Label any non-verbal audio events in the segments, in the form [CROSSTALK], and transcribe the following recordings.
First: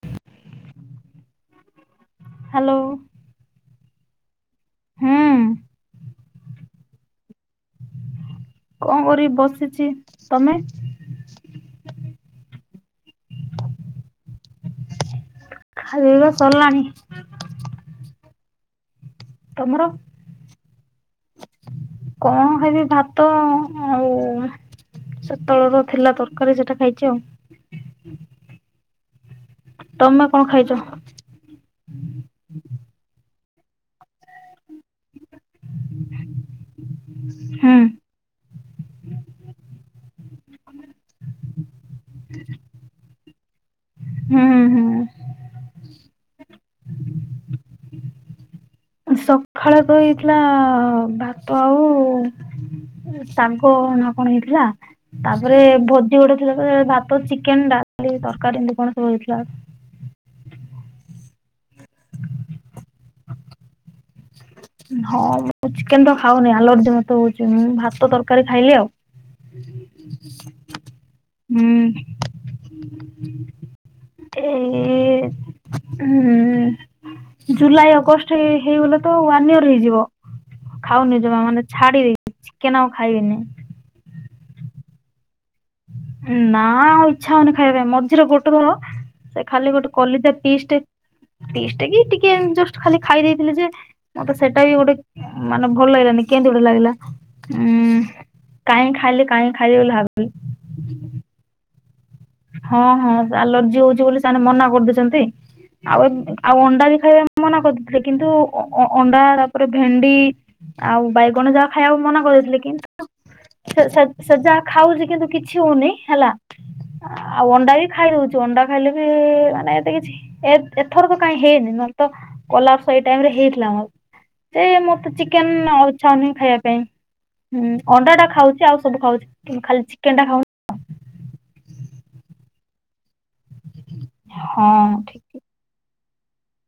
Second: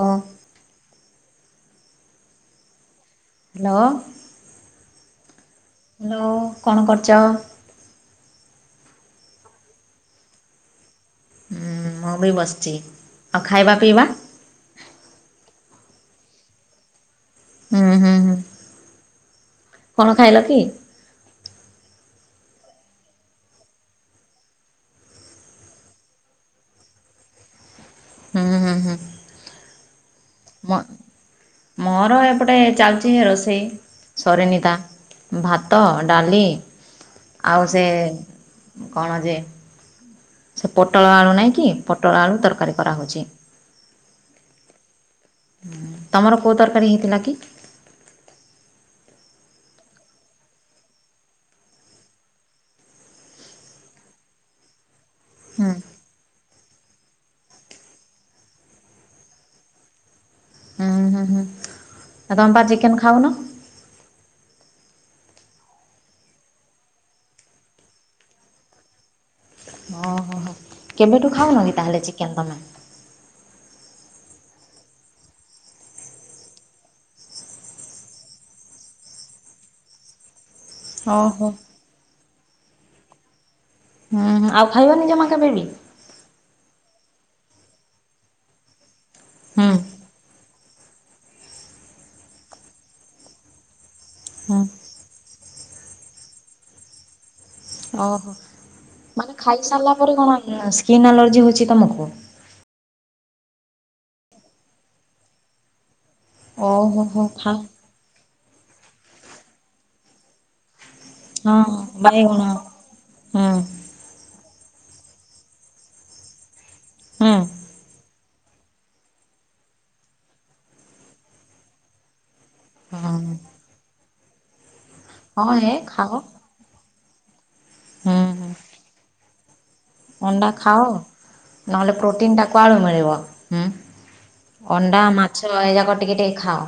ହଁ। Hello. Hello. ହୁଁ। Hello କଣ କରୁଛ? କଣ କରିବି ବସିଛି ତମେ? ମୁଁ ବି ବସିଛି ଆଉ ଖାଇବା ପିଇବା? ଖାଇବା ସରଲାଣିି। ହୁଁ ହୁଁ ହୁଁ। ତମର? କଣ ଖାଇଲ କି? କଣ ଖାଇବି ଭାତ ଆଉ ସେତେବେଳର ର ଥିଲା ତରକାରୀ ସେଟା ଖାଇଛି ଆଉ। ହୁଁ ହୁଁ ହୁଁ। ତମେ କଣ ମୋ ଖାଇଛ? ମୋର ଏପଟେ ଚାଲିଛି ରୋଷେଇ ସରେ ନିତା ଭାତ, ଡାଲି ଆଉ ହୁଁ ସେ କଣ ଯେ? ସେ ପୋଟଳ ଆଳୁ ନାହିଁକି ପୋଟଳ ଆଳୁ ତରକାରୀ କରାହେଉଛି। ହୁ ହୁ। ତମର କୋଉ ତରକାରୀ ହେଇଥିଲା କି? ସକାଳେ ତ ହେଇଥିଲା ଭାତ ଆଉ ଶାଗ ନା କଣ ହେଇଥିଲା? ତାପରେ ହୁଁ ଭୋଜି ଗୋଟେ ଥିଲା ଭାତ ଚିକେନ ଡାଲି ତରକାରୀ ଏମତି କଣ ସବୁ ହେଇଥିଲା। ହୁଁ ହୁଁ ହୁଁ। ଆଉ ତମ ପା ଚିକେନ୍ ଖାଉନ? ହଁ ମୁଁ ଚିକେନ ତ ଖାଉନି ଆଲର୍ଜି ମତେ ହଉଛି ମୁଁ ଭାତ ତରକାରୀ ଖାଇଲି ଆଉ। ଓହୋ ହୋ କେବେଠୁ ଖାଉନ କି ହୁଁ ତାହେଲେ ଚିକେନ ତମେ? ଏଇ ହଁ। ଜୁଲାଇ ଅଗଷ୍ଟ ହେଇଗଲେ ତ। ର ହେଇଯିବ ଖାଉନି ଜମା ଓହୋ ମାନେ ଛାଡି ଦେଇ ଚିକେନ ଆଉ ଖାଇବିନି। ହୁଁ ଆଉ ଖାଇବନି ଜମା କେବେ ବି? ନା ଆଉ ଇଚ୍ଛା ହଉନି ଖାଇବା ପାଇଁ ମଝିରେ ଗୋଟେ ଘର ସେ ଖାଲି ହୁଁ ଗୋଟେ। କଲିଜା ପି ପିସ୍ ଟ କି ଟିକେ ଜ ଖାଲି ଖାଇ ଦେଇଥିଲେ ଯେ ମତେ ସେଇଟା ବି ଗୋଟେ ମାନେ ଭଲ ଲାଗିଲାନି କେମତି ଗୋଟେ ଲାଗିଲା। ହୁଁ ଓହୋ କାହିଁ ଖାଇଲେ ମାନେ କାହିଁ ଖାଇଲେ ଖାଇସାରିଲା ବୋଲି ପରେ ଭାବିଲି। କଣ ସ୍କିନ୍ ଆଲର୍ଜି ହଉଛି ତମକୁ? ହଁ ହଁ ଆଲର୍ଜି ହଉଛି ବୋଲି ସେମାନେ ମନା କରିଦେଇଛନ୍ତି ଆଉ ଏ। ଆଉ ଅଣ୍ଡା ବି ଓହୋ ହୋ ଖାଇବା ପାଇଁ ଖା ମନା କରିଦଥିଲେ କିନ୍ତୁ ଅ ଅ ଅଣ୍ଡା ତାପରେ ଭେଣ୍ଡି ଆଉ ବାଇଗ ଣ ଯାହା ହଁ ଖାଇବାକୁ ମନା ବାଇଗଣ କରିଦେଇଥିଲେ କିନ୍ତୁ ହୁଁ ସେ ସେ ଯାହା ଖାଉଛି କିନ୍ତୁ କିଛି ହଉନି ହେଲା ହୁଁ ଆଉ ଅଣ୍ଡା ବି ଖାଇ ଦଉଛୁ ଅଣ୍ଡା ଖାଇଲେ ବି ମାନେ ଏତେ କିଛି ଏଥର ତ କାଇହିଁ ହେଇନି ନହେଲେ ତ କଲା ସେଇ ହଁ ଟାଇମ ରେ ହେଇଥିଲା ମୋର ସେ ମତେ ହଁ ଚିକେନ ହେ ଆଉ ଖାଅ ଇଛା ହଉନାହିଁ ଖାଇବା ପାଇଁ ହୁଁ ଅଣ୍ଡା ଟା ଖାଉଛି ଆଉ ସବୁ ଖାଉଛି ଖାଲି ଚିକେନ ଟା ଖାଉନି ଅଣ୍ଡା ଖାଅ ନହେଲେ ପ୍ରୋଟିନ ଟାକୁ ଆଳୁ ମିଳିବ ହୁ। ହଁ ଅଣ୍ଡା ଠିକ ମାଛ ଏଇରା କ ଟିକେ ଟିକେ ଖାଅ।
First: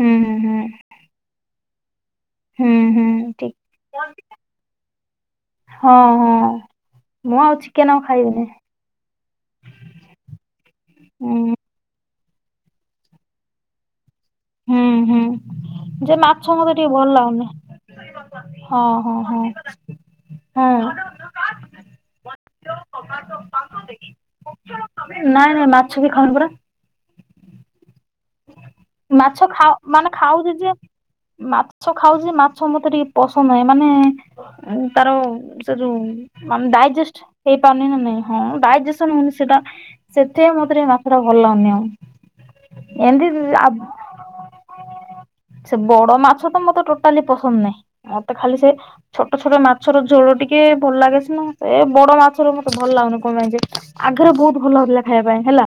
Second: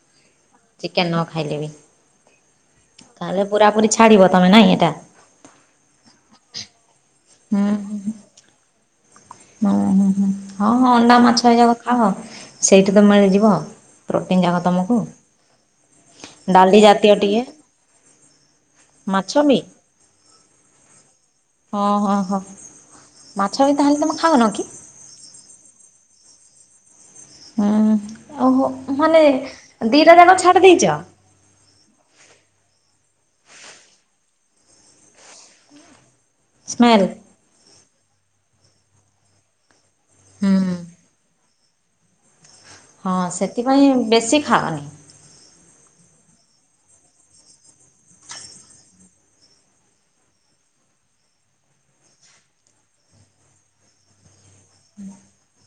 ହୁଁ। ଚିକେନ୍ ନ ଖାଇଲେ ବି ହୁଁ। ହୁଁ ହୁଁ ତାହେଲେ ଠିକ ପୁରା ପୁରୀ ଛାଡ଼ିବ ତମେ ନାଇଁ ଏଇଟା? ହଁ ହଁ ମୁଁ ଆଉ ହୁଁ ହୁଁ ଚିକେନ ଆଉ ଖାଇବିନି। ହୁଁ ହଁ ଅଣ୍ଡା ହୁଁ ମାଛ ଏ ଯାକ ଖାଅ ସେଇଠି ତ ମିଳିଯିବ ଆଉ। ପ୍ରୋଟିନ୍ ଯାକ ହୁଁ ତମକୁ ହୁଁ ଯେ ମାଛ ମତେ ଡାଲି ଭଲ ଜାତୀୟ ଟିକେ ଲାଗୁନି ହଁ ମାଛ ବି ହଁ ହଁ ହଁ। ହଁ ହଁ ହଁ, ମାଛ ବି ତାହେଲେ ତମେ ଖାଉନ କି? ନାଇଁ ନାଇଁ ମାଛ ବି ଖାଉନି ପରା। ହୁଁ। ଓହୋ ମାନେ ମାଛ ଖାଉ ମାନେ ଦିଟା ଯାକ ଖାଉଛି ଛାଡି ଯେ ଦେଇଛ? ମାଛ ଖାଉଚି ମାଛ ମତେ ଟିକେ ପସନ୍ଦ ନାହିଁ। ମାନେ ଉଁ ତାର ସେ ଯୋଉଁ ମାନେ, ସ୍ମେଲ୍ ଡାଇଜେଷ୍ଟ ହେଇପାରୁନି ନା ନାଇଁ ହଁ ଡାଇଜେସନ ହଉନି ସେଟା ସେଥି ହୁଁ ପାଇଁ ମତେ ଟିକେ ମାଛ ଟା ଭଲ ଲାଗୁନି ଆଉ। ଏମିତି ଆ ହୁଁ ବେଶୀ ଖାଅନି। ସେ ବଡ ମାଛ ତ ମତେ ଟୋଟାଲି ପସନ୍ଦ ନାଇ। ମତେ ଖାଲି ସେ ଛୋଟ ଛୋଟ ମାଛର ଝୋଳ ଟିକେ ଭଲ ଲାଗେସିନା ଏ ବଡ ମାଛର ମତେ ଭଲ ଲାଗୁନି କଣ ପାଇଁ ଯେ। ଆଗରେ ବୋହୁତ୍ ଭଲ ଲାଗୁ ଥିଲା ଖାଇବା ପାଇଁ ହେଲା।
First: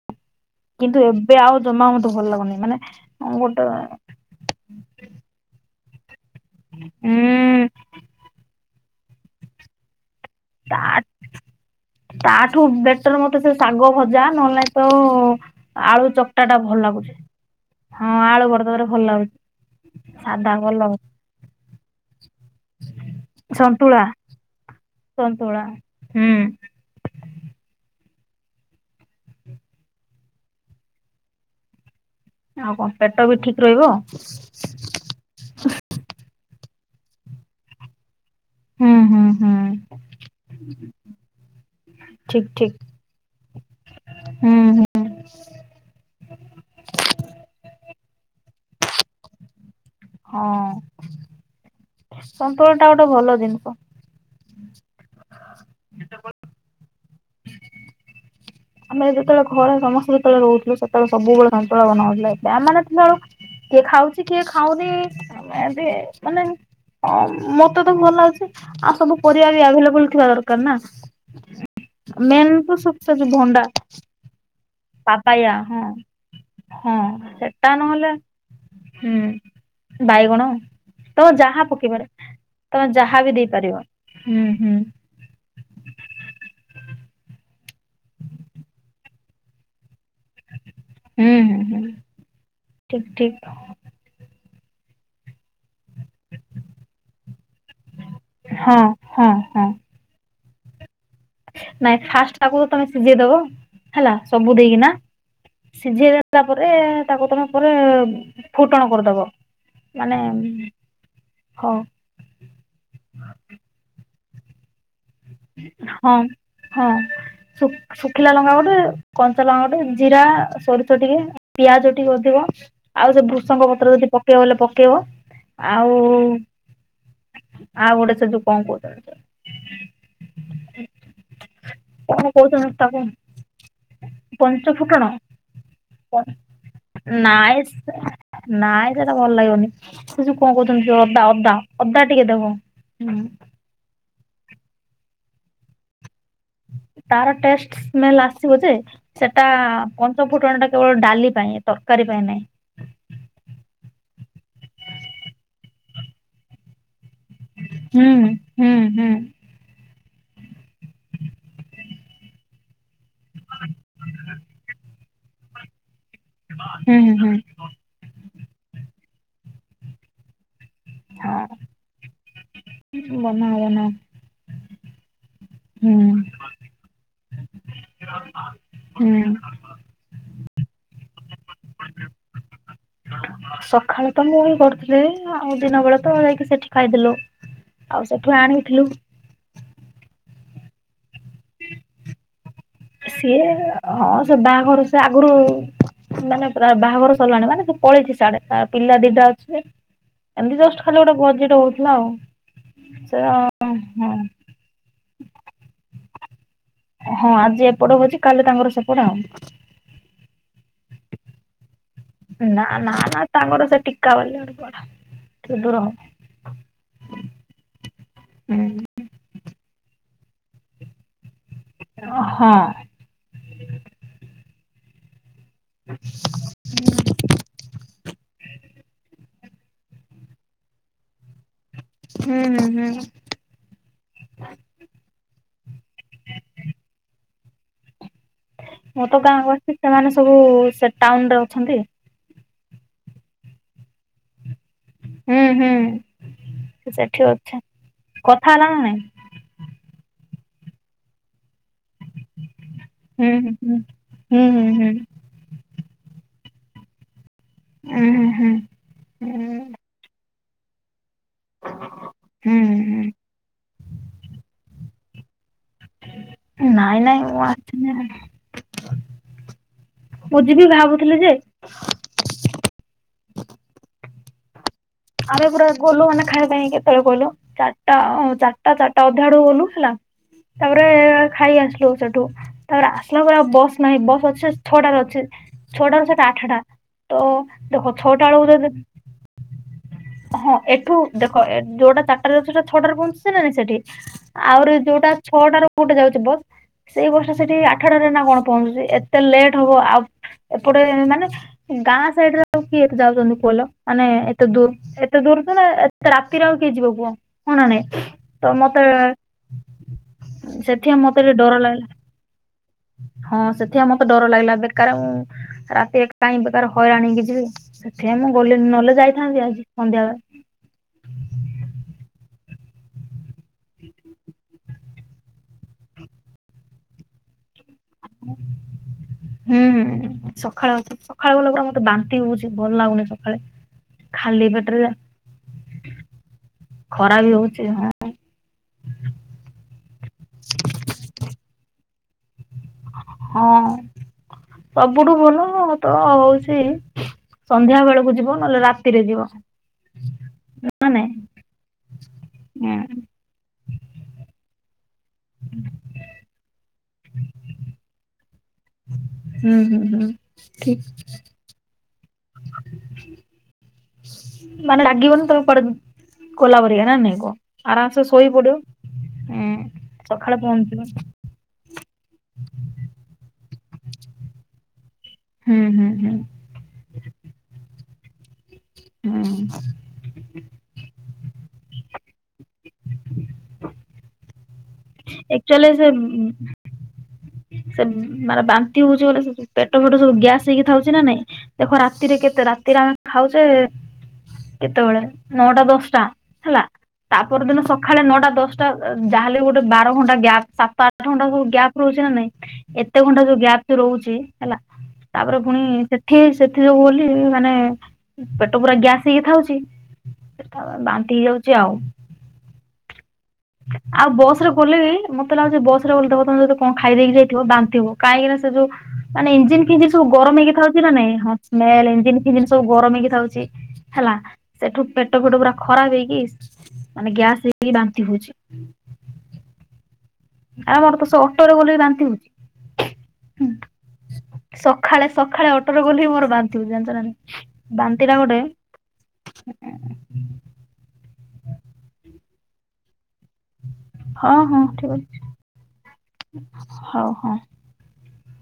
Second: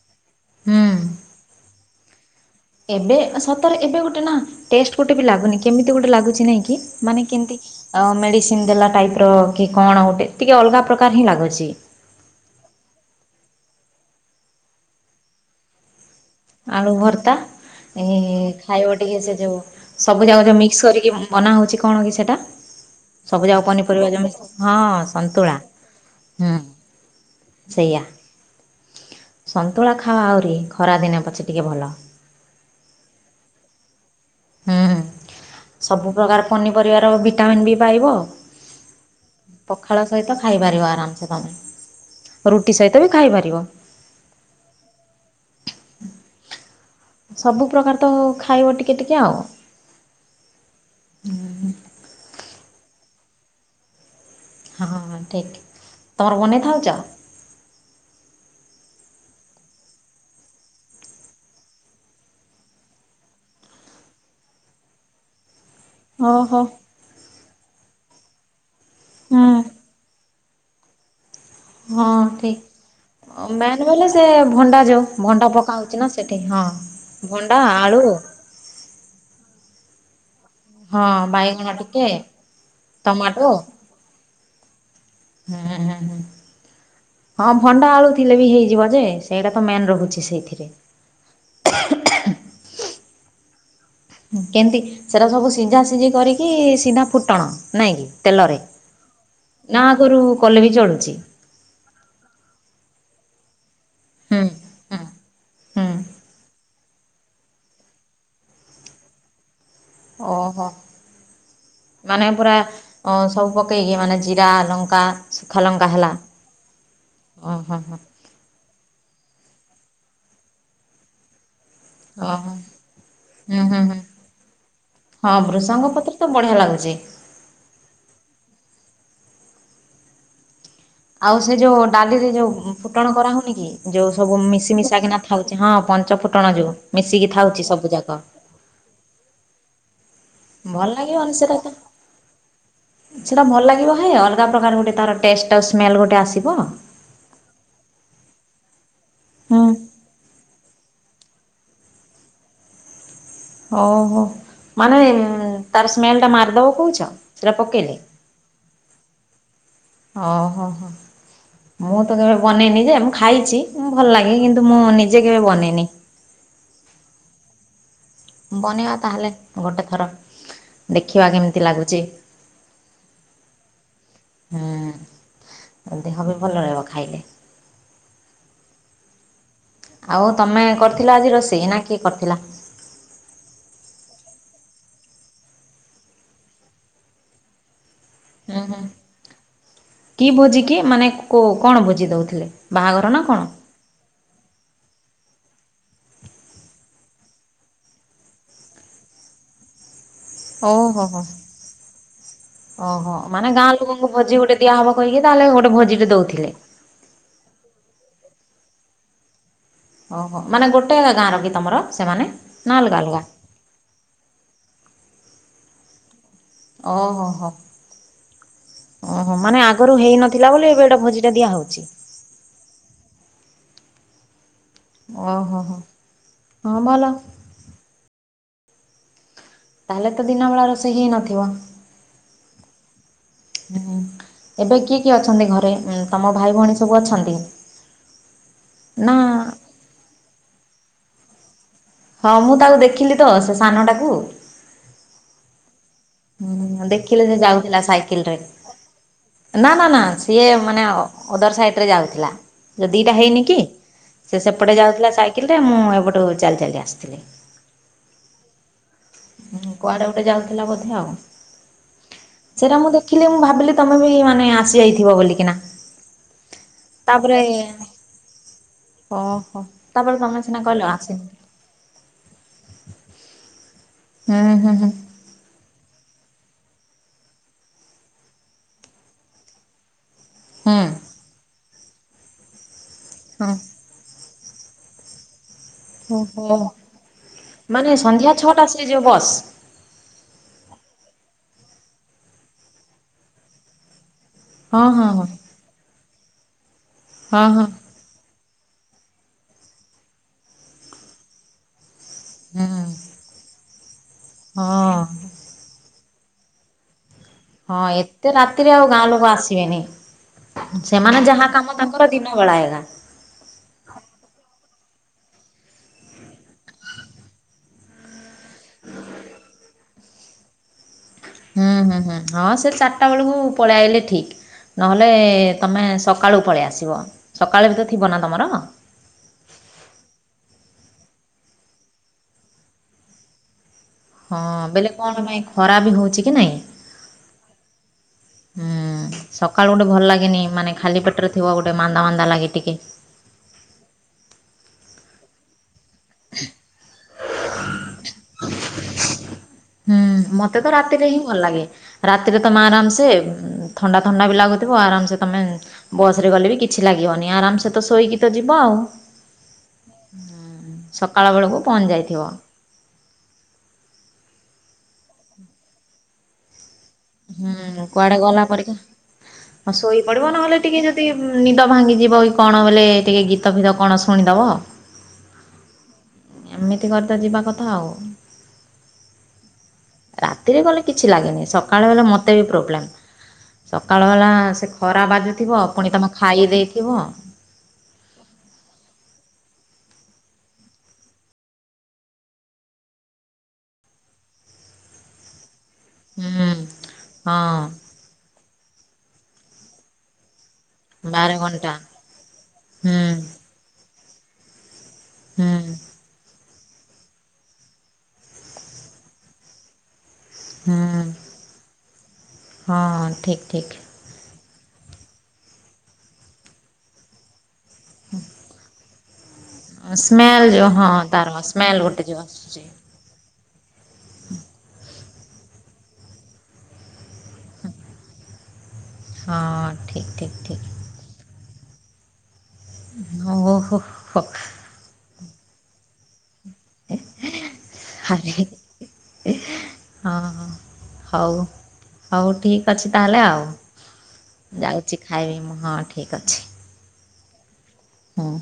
ହୁଁ କିନ୍ତୁ ଏବେ ଆଉ ଜମା ମତେ ଭଲ ଲାଗୁନି। ମାନେ ଏବେ ଗୋଟେ ସତରେ ଏବେ ଗୋଟେ ନା ଟେଷ୍ଟ ଗୋଟେ ବି ଲାଗୁନି କେମିତି ଗୋଟେ ଲାଗୁଚି ନାଇଁ କି। କି ମାନେ କେମିତି ଉଁ ଆ ମେଡ଼ିସିନ୍ ଦେଲା ଟାଇପ୍ ର କି କଣ ଗୋଟେ ଟିକେ ତା ଅଲଗା ପ୍ରକାର ହିଁ ଲାଗୁଚି। ତାଠୁ ବେଟର ମତେ ସେ ଶାଗ ଭଜା ନହେଲେ ତ ଆଳୁ ଚ ଆଳୁ ଭର୍ତା ଏ, ଆଳୁ ଭର୍ତାରେ ଖାଇବ ଭଲ ଟିକେ ଲାଗୁଛି ସେ ଯୋଉ ସବୁ ଯାଗ ସାଧା ଯଉ ଭଲ ମିକ୍ସ ଲାଗୁଛି। କରିକି ବନା ହେଉଛି କଣ କି ସେଟା ସବୁ ଜା ସନ୍ତୁଳା ପନିପରିବା ଯୋଉଁ ହଁ ସନ୍ତୁଳା, ହୁଁ। ସେଇଆ ସନ୍ତୁଳା ଖାଅ ଆହୁରି ଖରାଦିନେ ପଛେ ଟିକେ ଭଲ। ଆଉ କଣ ପେଟ ବି ଠିକ୍ ରହିବ। ହୁଁ ହୁଁ। ସବୁପ୍ରକାର ପନିପରିବାର ଭିଟାମିନ୍ ବି ପାଇବ। ହୁଁ ହୁଁ ହୁଁ ପଖାଳ ସହିତ ଖାଇପାରିବ ଆରାମସେ ତମେ। ଠିକ ରୁଟି ଠିକ ସହିତ ବି ଖାଇ ପାରିବ। ହୁଁ ହୁଁ। ସବୁ ପ୍ରକାର ତ ଖାଇବ ଟିକେ ଟିକେ ଆଉ। ହଁ। ସନ୍ତୁଳା ଟା ଗୋଟେ ଭଲ ଜିନିଷ। ହଁ ହଁ ହଁ ଠିକ୍। ତମର ବନେଇ ଖାଉଛ? ଆମେ ଯେତେବେଳେ ଘରେ ସମସ୍ତେ ଯେତେବେଳେ ରହୁଥିଲୁ ସେତେବେଳେ ସବୁବେଳେ ସନ୍ତୁଳ ବନା ହଉଥିଲା ଏବେ ଆମର [UNINTELLIGIBLE] କିଏ ଖାଉଚି କିଏ ଖାଉନି। ଆଉ ଏବେ ମାନେ ଓହୋ। ଅ ମତେ ତ ଭଲ ଲାଗୁଛି। ଆଉ ସବୁ ପରିଆ ହୁଁ ବି ଆଭେଲେବୁଲ୍ ଥିବା ଦରକାର ନା। ମେନ୍ ତ [UNINTELLIGIBLE] ଭଣ୍ଡା। ଏଲେ ସେ ଭଣ୍ଡା ଯୋଉ ଭଣ୍ଡା ପାପାୟା ପକା ହଁ ହଉଚି ନା ସେଠି ହଁ ଭଣ୍ଡା ସେଟା ଆଳୁ ନହେଲେ ହୁଁ ବାଇଗଣ ହଁ ତମେ ଯାହା ବାଇଗଣ ଟିକେ ପକେଇପାରି, ତମେ ଯାହା ବି ଟମାଟୋ ଦେଇପାରିବ। ହୁଁ ହୁଁ। ହୁଁ ହୁଁ। ହଁ ଭଣ୍ଡା ଆଳୁ ଥିଲେ ବି ହେଇଯିବ ଯେ, ସେଇଟା ତ ମେନ୍ ରହୁଛି ସେଇଥିରେ। ହୁଁ ହୁଁ ହୁଁ, ଠିକ୍ ଠିକ୍। ଉଁ କେମିତି ସେଟା ସବୁ ସିଝା ସି ଜି କରିକି ସିଧା ଫୁଟଣ ନାଇଁ କିି ତେଲରେ ହଁ ହଁ ହଁ ନା ଆଗରୁ କଲେ ବି ଚଳୁଚି। ନାଇଁ ଫାଷ୍ଟ ତାକୁ ତ ତମେ ସିଝେଇ ଦବ ହେଲା ହୁଁ ସବୁ ଦେଇକି ନା ହୁଁ ହୁଁ ସିଝେଇ ଦେ ଆସିଲା ପରେ ତାକୁ ତମେ ପରେ ଫୁଟଣ କରଦବ। ଓ ହୋ। ହଉ ମାନେ ପୁରା ଉଁ ସବୁ ପକେଇକି ମାନେ ଜିରା ଲଙ୍କା ଶୁଖା ଲଙ୍କା ହେଲା ହଁ ହଁ ସୁ ଓହୋ ହୋ ଶୁଖ୍ ଖିଲା ଲଙ୍କା ଗୋଟେ କଞ୍ଚା ଲଙ୍ଗା ଗୋଟେ ଜିରା ସୋରିଷ ଟିକେ ପିଆଜ ଟିକେ ଓହୋ ଅଧିକ ଆଉ ସେ ହୁଁ ବୃଷଙ୍ଗ ହୁଁ ପତ୍ର ହୁଁ ଯଦି ପକେଇବ ବଲେ ପକେଇବ। ହଁ ବୃଷଙ୍ଗ ଆଉ ପତ୍ର ତ ବଢ଼ିଆ ଲାଗୁଚି। ଆଉ ଗୋଟେ ସେ ଯୋଉ କଁ କହୁଛନ୍ତି। ଆଉ ସେ ଯୋଉ କଣ ଡାଲିରେ ଯୋଉ କହୁଛନ୍ତି ତାକୁ ଫୁଟଣ କରା ହୋଉନି କି ଯୋଉ ସବୁ ପଞ୍ଚ ମିଶିମିଶା ଫୁଟଣ କିିନା ଥାଉଛି ପଞ୍ଚ ଫୁଟଣ ଯୋଉ ମିଶିକି ନାଇଁ ଥାଉଛି ସେ ସବୁ ଯାକ। ନାଇଁ ସେଟା ଭଲ ଲାଗିବନି। ସେ ଯୋଉ କଣ କହୁଥିନି ଭଲ ତ ଯୋଉ ଅଦା ଲାଗିବନି ଅଦା ସେଟା ତ ଅଦା ଟିକେ ଦେବୁ ହୁଁ। ସେଟା ଭଲ ଲାଗିବ ନାଇଁ ଅଲଗା ପ୍ରକାର ଗୋଟେ ତାର ଟେଷ୍ଟ ଆଉ ସ୍ମେଲ୍ ଗୋଟେ ଆସିବ। ତାର ଟେଷ୍ଟ ସ୍ମେଲେ ଆସିବ ଯେ ସେଟା ହୁଁ। ପଞ୍ଚଫୁଟଣ ଟା କେବଳ ଡାଲି ପାଇଁ ତରକାରୀ ପାଇଁ ନାହିଁ। ଓ ହୋ ମାନେ ତାର ସ୍ମେଲ ଟା ମାରିଦବ କହୁଛ? ସେଟା ପକେଇଲେ? ହୁଁ ହୁଁ ହୁଁ ଓ ହୋ ହ ମୁଁ ତ କେବେ ବନେଇନି ଯେ ମୁଁ ଖାଇଚି ହୁଁ ଭଲ ଲାଗେ କିନ୍ତୁ ମୁଁ ନିଜେ କେବେ ବନେଇନି। ହୁଁ ହୁଁ ବନେଇବା ତାହେଲେ ଗୋଟେ ଥର। ଦେଖିବା କେମିତି ଲାଗୁଚି। ହଁ ବନାଅ ବନାଅ। ହୁଁ ହୁଁ ଦେହ ବି ଭଲ ରହିବ ଖାଇଲେ। ହୁଁ ଆଉ ତମେ କରିଥିଲ ଆଜି ରୋଷେଇ ନା କିଏ କରିଥିଲା। ସଖାଳେ ତ ମୁଁ ହିଁ କରୁଥିଲି ଆଉ ଦିନ ବେଳେ ତ ଯାଇକି ସେଠି ଖାଇଦେଲୁ ‌। ଆଉ ସେଠୁ ହୁଁ ହୁଁ ଆଣିଥିଲୁ। କି ଭୋଜିିକି ମାନେ କୋ କଣ ଭୋଜି ଦେଉଥିଲେ ବାହାଘର ନା ସିଏ କଣ? ହଁ ସେ ବାହାଘର ସେ ଆଗୁରୁ ନାନା ପ୍ରାୟ ବାହାଘର ସରିଲାଣି ମାନେ ସେ ପଳେଇଛି ସାଡେ ତାର ପିଲା ଦିଟା ଅଛି। ଏମତି ଜଷ୍ଟ ଖାଲି ଓହୋ ଗୋଟେ ହୋ। ଭୋଜିଟେ ହୋଉଥିଲା ଆଉ ସେ ହଁ। ଦିଆ ହବ କହିକି ତାହେଲେ ଗୋଟେ ଭୋଜିଟେ ଦଉଥିଲେ? ହଁ ଆଜି ଏପଟ ଭୋଜି କାଲି ତାଙ୍କର ସେପଟ ଆଉ। ଓ ହୋ ମାନେ ଗୋଟେ ଗାଁ ର କି ତମର? ସେମାନେ ନା ନା ଅଲଗା ଅଲଗା? ନା ତାଙ୍କର ସେ ଟିକା ବାଲି ଗୋଟେ କୁଆଡେ ଟିକେ ଦୂର ହବ। ଓ ହୋ ହୋ। ହୁଁ ଓ ହୋ ମାନେ ଆଗରୁ ହେଇନଥିଲା ବୋଲି ଏବେ ଏଇଟା ଭୋଜିଟା ଦିଆ ହୋଉଛି? ଅ ହଁ। ଓ ହୋ ହୋ। ହଁ ଭଲ। ତାହେଲେ ତ ଦିନ ବେଳା ରୋଷେଇ ହେଇନଥିବ? ହୁଁ ହୁଁ ହୁଁ ଏବେ କିଏ କିଏ ଅଛନ୍ତି ଘରେ ତମ ଭାଇ ଭଉଣୀ ସବୁ ଅଛନ୍ତି? ମୁଁ ନା ତ ଗାଁ ଆସିଛି ସେମାନେ ସବୁ ସେ ଟାଉନରେ ଅଛନ୍ତି। ହଁ ମୁଁ ତାକୁ ଦେଖିଲି ତ ସେ ସାନଟାକୁ। ହୁଁ ହୁଁ। ହୁଁ ସେ ସେଠି ଦେଖିଲେ ଯେ ଅଛି ଯାଉଥିଲା ସାଇକେଲରେ କଥା ହେଲା ନା ନାଇଁ ନା ନା ନା ସିଏ ମାନେ। ଓଦର ସାଇଟରେ ଯାଉଥିଲା ଯେ ଦିଟା ହେଇନି ହୁଁ କି ସେ ହୁଁ ସେପଟେ ହୁଁ। ଯାଉଥିଲା। ସାଇକେଲରେ ମୁଁ ଏପଟୁ ଚାଲି ଚାଲି ଆସୁଥିଲି। ଉଁ ଉଁ ହୁଁ। ହୁଁ କୁଆଡେ ଗୋଟେ ଯାଉଥିଲା ବୋଧେ ଆଉ ହୁଁ ହୁଁ ସେଟା ମୁଁ ହୁଁ। ଦେଖିଲି ମୁଁ ଭାବିଲି। ତମେ ବି ମାନେ ଆସିଯାଇଥିବ ବୋଲିକିନା ନାଇଁ ନାଇଁ ତାପରେ ମୁଁ ଆସିଛିି। ଓହୋ ତା, ପରେ ତମେ ସିନା କହିଲ ଭାବୁଥିଲି ଆସନି। ଯେ ହୁଁ, ହୁଁ, ହୁଁ। ଆମେ ପୁରା ଗଲୁ ମାନେ ଖାଇବା ପାଇଁ କେତେବେଳେ କହିଲ। ଚାରିଟା ଚାରିଟା ଚାରିଟା ଅଧା ଆଡୁ ଗଲୁ ହେଲା ହୁଁ ତାପରେ ଖାଇ ଆସିଲୁ ସେଠୁ। ତାପରେ ଆସିଲା ପରେ ଆଉ ହଁ ବସ୍ ନାହିଁ ବସ୍ ଅଛେ ଛଅଟାରେ ଅଛେ। ଛଅଟ ରୁ ସେଟା ଓହୋ ଆଠଟା ତ ଦେଖ ଛଟା ବେଳକୁ ଯଦି ଗସ୍ ହଁ ଏଠୁ ଦେଖ ଯୋଉଟା ଚାରିଟରେ ଅଛି ସେଟା ଛଟାରେ ବହଞ୍ଚୁଛି ନାଁ ସେଠି। ଆହୁରି ହଁ ହଁ ଯୋଉଟା ହଁ ଛଅଟା ର ଗୋଟେ ଯାଉଛି ବସ୍, ସେଇ ବସଟା ହଁ ସେଠି ହଁ ଆଠ ଆଠଟାରେ ନା କଣ ପହଞ୍ଚୁଛି ଏତେ ଲେଟ୍ ହବ ଆଉ ଏପଟେ ମାନେ ଗାଁ ସେଇଥରେ ଆଉ ହୁଁ କିଏ ଏତେ ଯାଉଛନ୍ତି କହିଲ ମାନେ ଏତେ ଦୂର। ହଁ ଏତେ ଦୂର ତ ନା ରାତିରେ ଆଉ କେହି ଯିବ କହ। ହଁ, ଏତେ ରାତିରେ ଆଉ ଗାଁ ଲୋକ ଆସିବେନି। ସେଥିପାଇଁ ମତେ ସେମାନେ ଟିକେ ଯାହା ଡର କାମ ଲାଗିଲା ତାଙ୍କର ଦିନ ବଳା ହେଗା। ହଁ ସେଥିାଆ ମତେ ଡର ଲାଗିଲା କାଳ ଉଁ ରାତି ଏକ୍ ପାଇଁ ବେକାର ହଇରାଣିକି ଯିବି, ସେଥିପାଇ ମୁଁ ଗଲି ନହେଲେ ଯାଇଥାନ୍ତି ଆଜି ସନ୍ଧ୍ୟାବେଳେ। ହୁଁ ହୁଁ ହୁଁ ହଁ ସେ ଚାରିଟା ବେଳକୁ ପଳେଇ ଆଇଲେ ଠିକ। ନହେଲେ ତୁମେ ସକାଳୁ ପଳେଇ ଆସିବ, ସକାଳୁ ବି ତ ଥିବ ନା ତୁମର। ହୁଁ ହୁଁ ସକାଳ ଅଛି। ସକାଳେ ଶଲାବେଳେ ମତେ ବାନ୍ତି ହଉଛି ଭଲ ଲାଗୁନି ସକାଳେ। ହଁ ଖାଲି ପେଟରେ -ବୋଇଲେ କଣ ପାଇଁ ଖରା ବି ହଉଛି କି ନାଇଁ। ଖରା ବି ହଉଛି ହଁ ହଁ -ସକାଳୁ ଗୋଟେ ଭଲ ଲାଗେନି ମାନେ ଖାଲି ପେଟରେ ଥିବ ଗୋଟେ ମାନ୍ଦା ମାନ୍ଦା ଲାଗେ ଟିକେ। ହଁ ସବୁଠୁ ଭଲ ତ ହଉଛି ସନ୍ଧ୍ୟା ବେଳକୁ ଯିବ ନହେଲେ ରାତିରେ ଯିବ। ହୁଁ ମତେ ତ ନା ରାତିରେ ନାଇଁ। ହିଁ ଭଲ ଲାଗେ, ରାତିରେ ତମେ ଆରାମସେ ଥଣ୍ଡା ଥଣ୍ଡା ବି ଲାଗୁଥିବ ଆରାମସେ ତମେ ବସ ରେ ଗଲେ ବି କିଛି ଲାଗିବନି ଆରାମସେ ତ ଶୋଇକି ତ ଯିବଆଉ, ହୁଁ ହୁଁ ହୁଁ ଠିକ୍ ସକାଳ ବେଳକୁ ପହଞ୍ଚି ଯାଇଥିବ। ମାନେ ଲାଗିବନି ତମେ କୁଆଡେ ଗଲାପ ରିଆ ନା ନାଇଁ। କୁହ ହୁଁ, ଆରାମସେ କୁଆଡେ ଶୋଇ ଗଲା ପଡିବ ପରିକା ହୁଁ ଆଉ ଶୋଇ ପଡିବ ସକାଳେ ନହେଲେ ପହଞ୍ଚିବ ଟିକେ ଯଦି ନିଦ ଭାଙ୍ଗିଯିବ କି କଣ ବୋଇଲେ ଟିକେ ଗୀତ ଫିତ କଣ ଶୁଣିଦବ। ହୁଁ, ହୁଁ, ହୁଁ। ଏମିତି କରି ତ ଯିବା କଥା ଆଉ। ହୁଁ। ରାତିରେ ଗଲେ କିଛି ଲାଗେନି ସକାଳେ ହେଲେ ମତେ ବି ପ୍ରୋବ୍ଲେମ୍। ସକାଳ ବେଳା ସେ ଖରା ବାଜୁଥିବ। ଏକ୍ଚୁଆଲି ସେ ପୁଣି ତମେ ଖାଇ ଦେଇଥିବ। ସେ ମାନେ ବାନ୍ତି ହଉଛି ବୋଇଲେ, ପେଟ ଫେଟ ସବୁ ଗ୍ୟାସ ହେଇକି ଥାଉଛି ନା ନାଇଁ? ଦେଖ ରାତିରେ କେତେ, ରାତିରେ ଆମେ ଖାଉଛେ, କେତେବେଳେ ନଅଟା ଦଶ ଟା, ହୁଁ ହେଲା ତା ପର ଦିନ ହଁ। ସକା ସକାଳେ ନଅଟା ଦଶଟା, ଯାହାହେଲେ ବି ଗୋଟେ ବାର ଘଣ୍ଟା ଗ୍ୟାପ୍ ସାତଟା ଆଠ ଘଣ୍ଟା ଗ୍ୟାପ୍ ରହୁଛି ନା ନାଇଁ? ଏତେ ହୁଁ ଘଣ୍ଟା ଯୋଉ ଗ୍ୟାପ୍ ରହୁଛି, ହେଲା ତାପରେ ପୁଣି ହୁଁ ସେ ଠି ସେଠି ଯୋଉ ବୋଲି ମାନେ ପେଟ ପୁରା ଗ୍ୟାସ ହେଇକି ଥାଉଛି। [UNINTELLIGIBLE] ହୁଁ ବାନ୍ତି ହେଇଯାଉଛି ଆଉ। ହଁ ଠିକ୍ ଠିକ୍ ଆଉ ବସ ରେ ଗଲେ ବି, ମତେ ଲାଗୁଛି ବସରେ ଗଦବ ତମେ ଯଦି କଣ ଖାଇଦେଇକି ଯାଇଥିବ ବାନ୍ତି [UNINTELLIGIBLE] ମାନେ ଇଞ୍ଜିନ ଫିଂଜିନ ସବୁ ଗରମ ସ୍ମେଲ୍ ହେଇ ଯେଉଁ ଥାଉଛି ନା ହଁ ନାଇଁ? ତାର ସ୍ମେଲ୍ ସ୍ମେଲ ଗୋଟେ ଇଞ୍ଜିିନ ଯେଉଁ ଖିଞନ ସବୁ ଆସୁଛି ଗରମ ହେଇକିଥାଉଛି। ହେଲା। ସେଠୁ ପେଟ ଫେଟ ପୁରା ଖରାପ ହେଇକି, ମାନେ ଗ୍ୟାସ ହେଇକି ବାନ୍ତି ହଉଛି। ହଁ, ଠିକ ଠିକ୍। ଆମର ତ ସେ ଅଟୋରେ ଗଲେ ବାନ୍ତି ହୁଏ। ଓହୋ ହୋ। [UNINTELLIGIBLE] ସକାଳେ, ସକାଳେ ଅଟୋରେ ଗଲେ ବି ମୋର ବାନ୍ତି। ଜା ନା ବାନ୍ତି ଟା ଗୋଟେ। ଆରେ [UNINTELLIGIBLE] ହଁ, ହଁ, ହଉ, ହଉ ଠିକ୍ ଅଛି ତାହେଲେ ଆଉ। ହଁ ହଁ ଠିକ ଯାଉଛି ଅଛି ଖାଇବି ମୁଁ। ହଁ, ଠିକ ଅଛି। ହଉ, ହଉ। ହଁ।